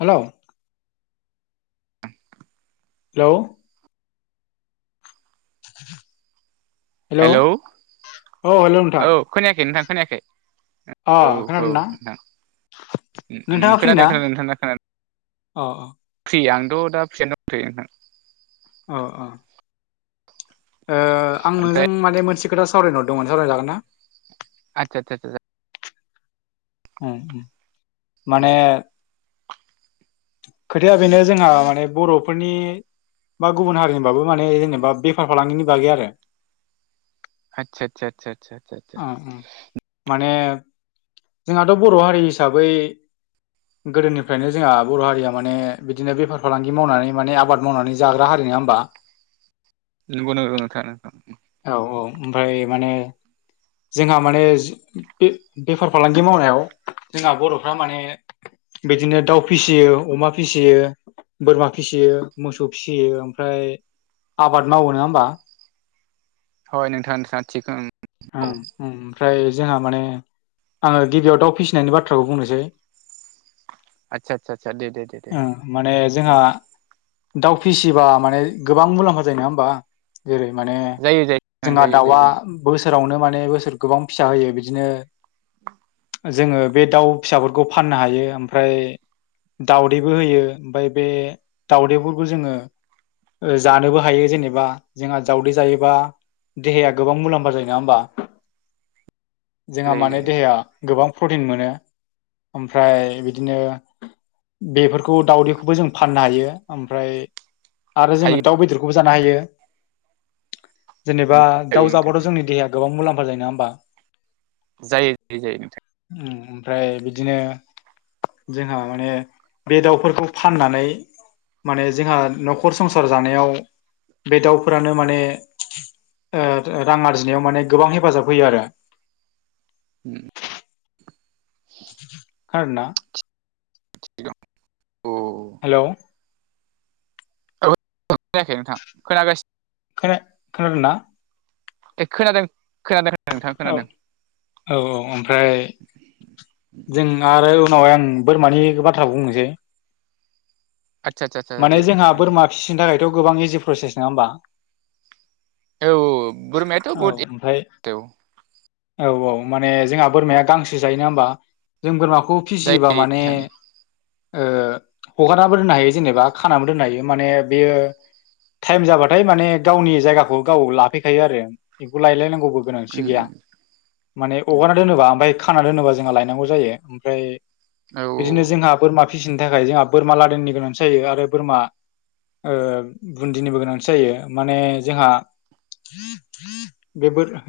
Hello hello hello औ hello नोंथां औ खोनायाखै नोंथां खोनायाखै अ खोनादोंना उम उम नोंथाङा फ्रि ना खोनादों खोनादों नोंथां खोनादों अ अ फ्रि आं औ' दा फ्रियैनो दंथ'यो नोंथां अह अह। ओ आं नोंजों ओमफ्राय माने मोनसे खोथा सावरायनो हरदोंमोन सावराय जागोन ना। आतसा आतसा आतसा। उम माने खोथाया बेनो जोंहा माने बर'फोरनि बा गुबुन हारिनिबाबो माने जेनेबा बेफार फालांगिनि बागै आरो। आतसा आतसा आतसा आतसा सा। ओ ओ माने जोंहाथ' बर' हारि हिसाबै गोदोनिफ्रायनो जोंहा। बर' हारिया माने बिदिनो बेफार फालांगि मावनानै माने आबाद मावनानै जाग्रा हारि नङा होमबा। नंगौ नंगौ नंगौ नोंथां नंगौ। ओमफाय माने जोंहा माने बे बेफार फालांगि मावनायाव जोंहा बर'फ्रा माने बिदिनो दाउ फिसियो अमा फिसियो बोरमा फिसियो मोसौ फिसियो ओमफ्राय। आबाद मावो नङा होमबा। हय नोंथां नोंथांङा थिग औ औ नोंथां। ओमफ्राय जोंहा माने आङो गिबियाव दाउ फिसिनायनि बाथ्राखौ बुंनोसै। आतसा आतसा आतसा दे दे दे दे। ओं माने जोंहा दाउ फिसिबा माने गोबां मुलाम्फा जायो नङा होमबा। जेरै माने जायो जायो नोंथां जोंहा जायो दाउआ जायो बोसोरावनो माने बोसोर गोबां फिसा होयो बिदिनो। जोङो बे दाउ फिसाफोरखौ फाननो हायो ओमफ्राय। दाउदैबो होयो ओमफ्राय बे दाउदैफोरखौ जोङो। जानोबो हायो जेनेबा जोंहा दावदै जायोबा देहाया गोबां मुला म्फा जायो नङा होमबा जोंहा जायो माने जायो देहाया गोबां प्रटिन मोनो। ओमफ्राय बिदिनो बेफोरखौ दाउदैखौबो जों फाननो हायो ओमफ्राय आरो जोङो हायो दाउ बेदरखौबो जानो हायो जेनेबा जायो दाउ नोंथां जाबाथ'। जोंनि देहाया गोबां मुलाम्फा जायो नङा होमबा। जायो बिदिनो नोंथां ओमफ्राय बिदिनो जोंहा माने बे दाउफोरखौ फाननानै माने जोंहा न'खर संसार जानायाव बे दाउफोरानो माने ओ ओ रां आरजिनायाव माने गोबां हेफाजाब होयो आरो उम आरोना औ हेलौ औ खोनायाखै नोंथां खोनागासि खोना खोनादोंना ए खोनादों खोनादो। औ औ औ ओमफ्राय जों आरो उनावहाय आं बोरमानि बाथ्रा बुंनोसै। आदसा आदसा आदसा माने दे बुं जोंहा नोंथां दे बोरमा फिसिनो थाखायथ' गोबां इजि प्रसेस नङा होमबा। औ औ बोरमायाथ' औ बहुद ओमफाय औ औ औ माने जोंहा बोरमाया गांसो जायोना होमबा जों बोरमा खौ फिसियोबा जायो माने नोंथां ओ हगारनाबो दोननो हायो जेनेबा खानाबो दोननो हायो माने बेयो टाइम जाबाथाय माने गावनि जायगाखौ गाव लाफैखायो आरो बेखौ लायलाय नां गौबो गोनांथि उम गैया माने उम हगारना दोनोबा ओमफाय खाना दोनोबा जोंहा लाय नांगौ जायो ओमफ्राय औ बिदिनो जोंहा बोरमा फिसिनो थाखाय जोंहा बोरमा लादेननि गोनांथि जायो आरो बोरमा ओ बुन्दिनिबो गोनांथि जायो माने जोंहा बे बोरमा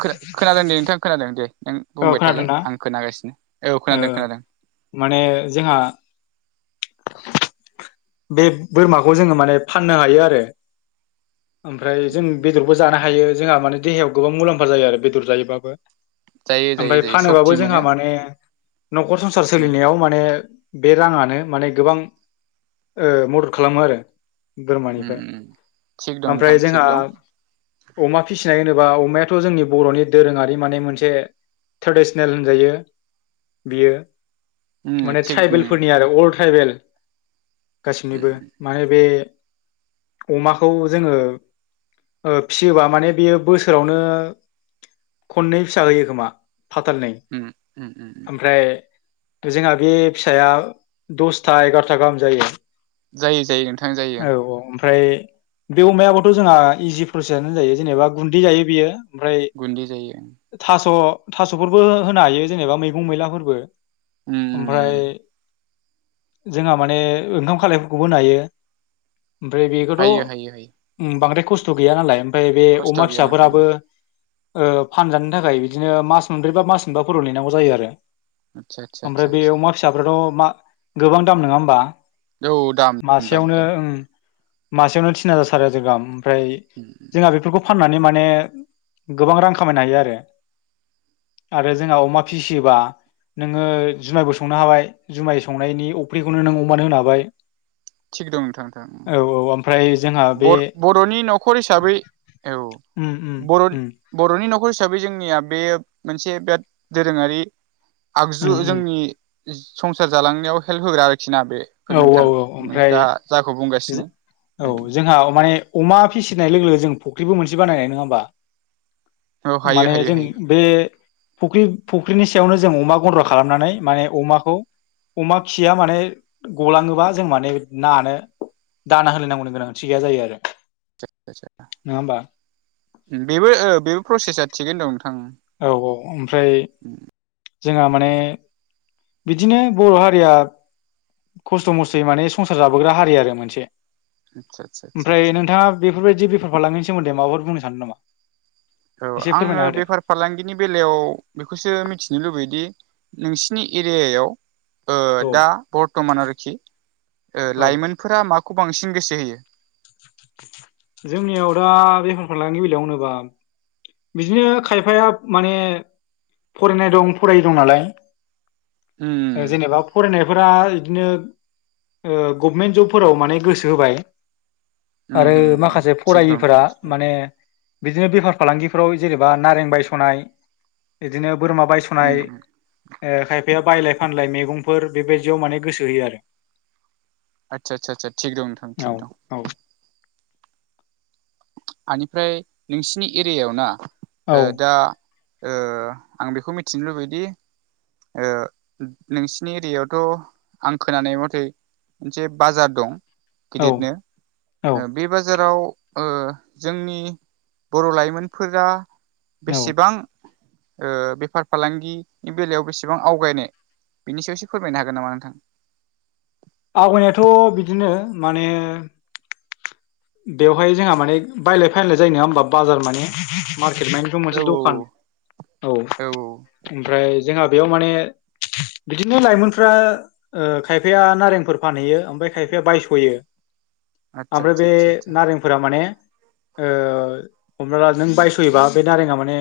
खोना खोनादों दे नोंथां खोनादों दे। नों औ बुंबाय थालाय खोनादोंना आं खोनागासिनो औ ओ खोनादों खोनादों। माने जोंहा बे बोरमाखौ जोङो माने फाननो हायो आरो। ओमफ्राय जों बेदरबो जानो हायो जोंहा माने देहायाव गोबां मुलाम्फा जायो आरो बेदर जायोबाबो। जायो जायो ओमफाय जायो फानोबाबो सक्ति जोंहा मोनो माने न'खर संसार उम सोलिनायाव माने बे राङानो माने गोबां ओ मदद खालामो आरो। उम बोरमानिफ्राय उम थिग दं ओमफ्राय नोंथां थिग जोंहा दं अमा फिसिनाय होनोबा अमायाथ' जोंनि बर'नि दोरोङारि माने मोनसे ट्रेडिसनेल होनजायो। बियो उम माने थिग उम ट्राइबेलफोरनि आरो अल ट्राइबेल गासिनिबो माने बे अमाखौ जोङो ओ फिसियोबा माने बेयो बोसोरावनो खननै फिसा होयो खोमा। फाथालनै उम उम ओमफ्राय जोंहा बे फिसाया दसथा एगार'था गाहाम जायो। जायो जायो नोंथां जायो। औ ओमफ्राय बे अमायाबोथ' जोंहा इजि प्रसेसआनो जायो जेनेबा गुन्दै जायो बियो। ओमफ्राय गुन्दै जायो थास' थास'फोरबो होनो हायो जेनेबा मैगं मैलाफोरबो। उम ओमफ्राय जोंहा माने ओंखाम खालायफोरखौबो होनो हायो ओमफ्राय बेखोथ' हायो हायो हायो बांद्राय खस्थ' गैया नालाय ओमफ्राय बे खस्थ' अमा गैया नोंथां फिसाफोराबो ओ फानजानो थाखाय बिदिनो मास मोनब्रै बा मास मोनबाफोराल' नेनांगौ जायो आरो। आदसा आदसा ओमफ्राय आदसा बे आदसा अमा फिसाफ्राथ' मा गोबां दाम नोङा होमबा। औ दाम दाम मासेयावनो दाम ओम मासेयावनो तिन हाजार सारि हाजार गाहाम ओमफ्राय उम उम जोंहा बेफोरखौ फाननानै माने गोबां रां खामायनो हायो आरो। आरो जोंहा अमा फिसियोबा नोङो जुमायबो संनो हाबाय जुमाय संनायनि अफ्रिखौनो नों अमानो होनो हाबाय। थिग दं नोंथां औ औ ओमफ्राय जोंहा नोंथां बे ब-बर'नि न'खर हिसाबै औ उम उम बर'नि उम बर'नि न'खर हिसा बै जोंनिया बे मोनसे बिराद दोरोङारि उम आगजु जोंनि संसार जालांनायाव हेल्प होग्रा आरो खिना बेफोर औ नोंथां औ ओमफ्राय दा जाखौ जो बुंगासिनो। औ जोंहा माने अमा फिसिनाय लोगो लोगो जों फुख्रिबो मोनसे बानायनो नङा होमबा। औ हायो माने हायो जों हायो बे फख्रि- फुख्रिनि सायावनो जों जों अमा गन्द्रा खालामनानै माने अमाखौ अमा खिया माने गलाङोबा जों माने नानो दाना होलायनांगौ गोनांथि गैया जायो आरो। नङा होमबा बेबो ओ- बेबो प्रसेसा थिगैनो दं नोंथां औ- औ- ओमफ्राय जोंहा माने बिदिनो बर' हारिया खस्थ' मस्थयै माने संसार जाबोग्रा हारि आरो मोनसे आदसा आदसा आदसा ओमफ्राय आदसा नोंथाङा बेफोरबायदि बेफार फालांगिनि सोमोन्दै माबाफोर बुंनो सानदों नामा औ- एसे आङो फोरमायना होदो बेफार फालांगिनि बेलायाव बेखौसो मिथिनो लुबैदि नोंसिनि एरियायाव ओ- दा औ बर्थमान आरोखि औ लाइमोनफोरा मा खौ- बांसिन गोसो होयो जोंनियाव दा- बेफार फालांगिनि बेलायाव होनोबा बिदिनो खायफाया माने फरायनाय दं फरायि दं नालाय उम जेनेबा फरायनाय फ्रा बिदिनो ओ गभमेन्ट जबफोराव माने गोसो होबाय। उम आरो उम माखासे थिग दं फरायिफोरा नोंथां थिग दं माने बिदिनो बेफार फालांगिफ्राव जेनेबा नारें बायस'नाय बिदिनो बोरमा उम बायस'नाय उम खायफाया बायलाय फानलाय मैगंफोर बेबायदियाव माने गोसो होयो आरो आदसा- आदसा नोंथां औ थिग दं। बेनिफ्राय नोंसिनि एरियावना ओ औ दा ओ आं बेखौ मिथिनो लुबैदि ओ नोंसिनि एरियायावथ' आं खोनानाय मथै मोनसे बाजार दं औ गिदिरनो औ बे बाजाराव ओ जोंनि बर' लाइमोनफोरा औ बेसेबां ओ बेफार फालांगिनि बेलायाव बेसेबां आवगायनाय बिनि सायावसो फोरमायनो हागोन नामा नोंथां? आवगायनायाथ' बिदिनो माने बेवहाय जोंहा माने बायलाय फायलाय जायो नङा होमबा बाजार माने मार औ मोनसे दखान औ औ- ओमफ्राय जोंहा बेयाव माने बिदिनो लाइमोनफ्रा ओ- खायफाया नारेंफोर फानहैयो ओमफ्राय खायफाया बायस'यो आतसा- ओमफ्राय आतसा बे नारेंफोरा माने ओ- हमनाला नों बायस'योबा बे नारेंआ माने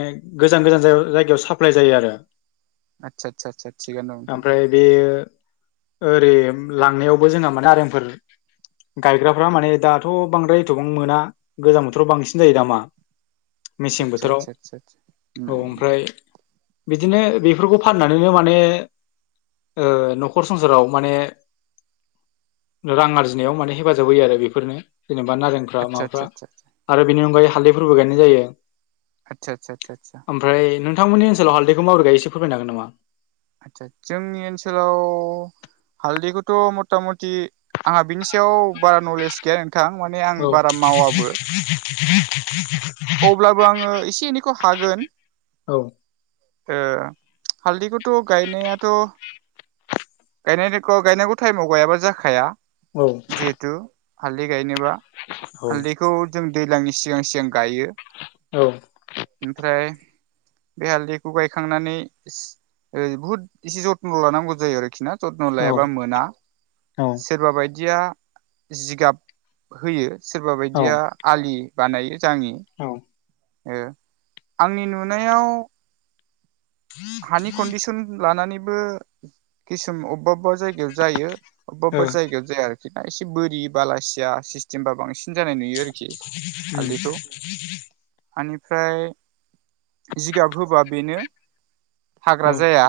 गोजान गोजान जायगायाव साप्लाय जायो। आरो आदसा आ- आ- थिगानो दं नोंथां ओमफ्राय बे ओरै लांनायावबो जोंहा माने आरेंफोर गायग्राफ्रा माने दा- थ' बांद्राय एथ'बां मोना गोजां बोथोराव बांसिन जायो दामा मेसें बोथोराव आदसा आदसा औ- ओमफ्राय बिदिनो बेफोरखौ फाननानैनो माने ओ न'खर संसाराव माने रां आरजिनायाव माने हेफाजाब होयो आरो बेफोरनो जेनेबा नारेंफ्रा आदसा आदसा माबाफ्रा आदसा आरो बेनि अनगायै हालदैफोरबो गायनाय जायो आच्छा आच्छा आच्छा आच्छा -थांमोननि ओनसोलाव हालदैखौ माबोरै गायो एसे फोरमायनो हागोन नामा आच्छा जोंनि ओनसोलाव हालदैखौथ' मथा मथि आंहा बिनि सायाव बारा नलेज गैया थां माने आं औ बारा मावाबो [unintelligible] अब्लाबो आङो एसे एनैखौ हागोन औ ओ हालदैखौथ' गायनायाथ' गायनांगौखौ गायनांगौ टाइमाव गायाबा जाखाया औ जिहेथु हाल्दै गायनोबा औ हालदैखौ जों दैज्लांनि सिगां सिगां गायो औ ओमफ्राय बे हालदैखौ गायखांनानै बुहुद इसे जत्न ' लानांगौ जायो आरोखि ना जत्न' औ लायाबा मोना औ सोरबा बायदि दिया जिगाब होयो सोरबा बायदिया आलि बानायो। जाङि औ ओ ओ आंनि नुनायाव हानि कन्दिस'न लानानैबो किसुम अबेबा जायगायाव जायो अबेबा अबेबा जायगायाव जाया आरोखि। जा एसे बोरि बालासिया सिस्टेमबा बांसिन जानाय नुयो आरोखि उम हालदिखौ। आनिफ्राय जिगाब होबा बेनो औ हाग्रा जाया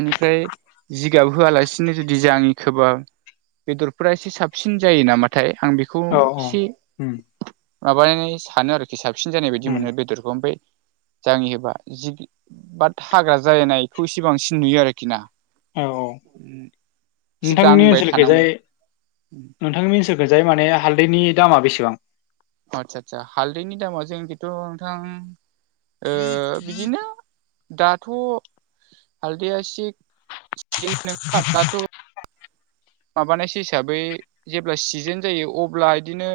आनिफ्राय जि जिगाब होआलासिनो जुदि जाङि खोबा बेदरफोरा एसे साबसिन जायो नामाथाय। आं बेखौ औ औ एसे उम माबानानै सानो आरोखि। साबसिन जानाय बायदि उम मोनो बेदरखौ ओमफ्राय जाङि होबा जि बाद हाग्रा जानायखौ इसे बांसिन नुयो आरोखि ना। औ औ। एसे नोंथांमोननि दांबाय ओनसोलखैजाय थानांगौ नोंथांमोननि ओनसोलखैजाय माने हालदैनि दामा बिसिबां? आच्छा आच्छा हालदैनि दामा जोंनिखैथ' नोंथां ओ बिदिनो दाथ' हालदैया इसे [unintelligible] माबानायसो हिसाबै जेब्ला सिजोन जायो अब्ला इदिनो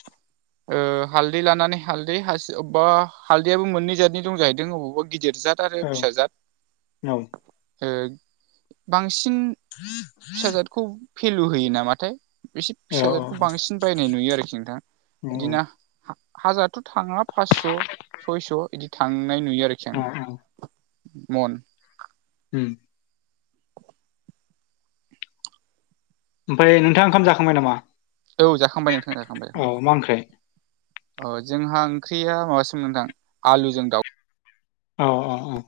[inaudible] ओ हालदै लानानै हालदै हासि अबेबा हालदैयाबो मोननै जाथनि दं जाहैदों अबावबा गिदिर जाद आरो औ फिसा जाद औ ओ बांसिन [inaudible] फिसा जादखौ भेलु होयो नामाथाय। एसे औ फिसा जादखौ बांसिन बायनाय नुयो आरोखि नोंथां इदिनो हाजारथ' थाङा पास्स' सयस' बिदि थांनाय नुयो आरोखि औ आं औ मन। [inaudible] ओमफ्राय नोंथाङा ओंखाम जाखांबाय नामा? औ जाखांबाय नोंथां जाखांबाय औ मा ओंख्रै? जाखांबाय औ जोंहा ओंख्रिया माबासो मोनदां आलुजों दाउ। अ अ अ।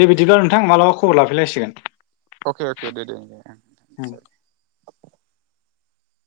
दे बिदिब्ला नोंथां माब्लाबा खबर लाफैलायसिगोन। अके अके दे दे।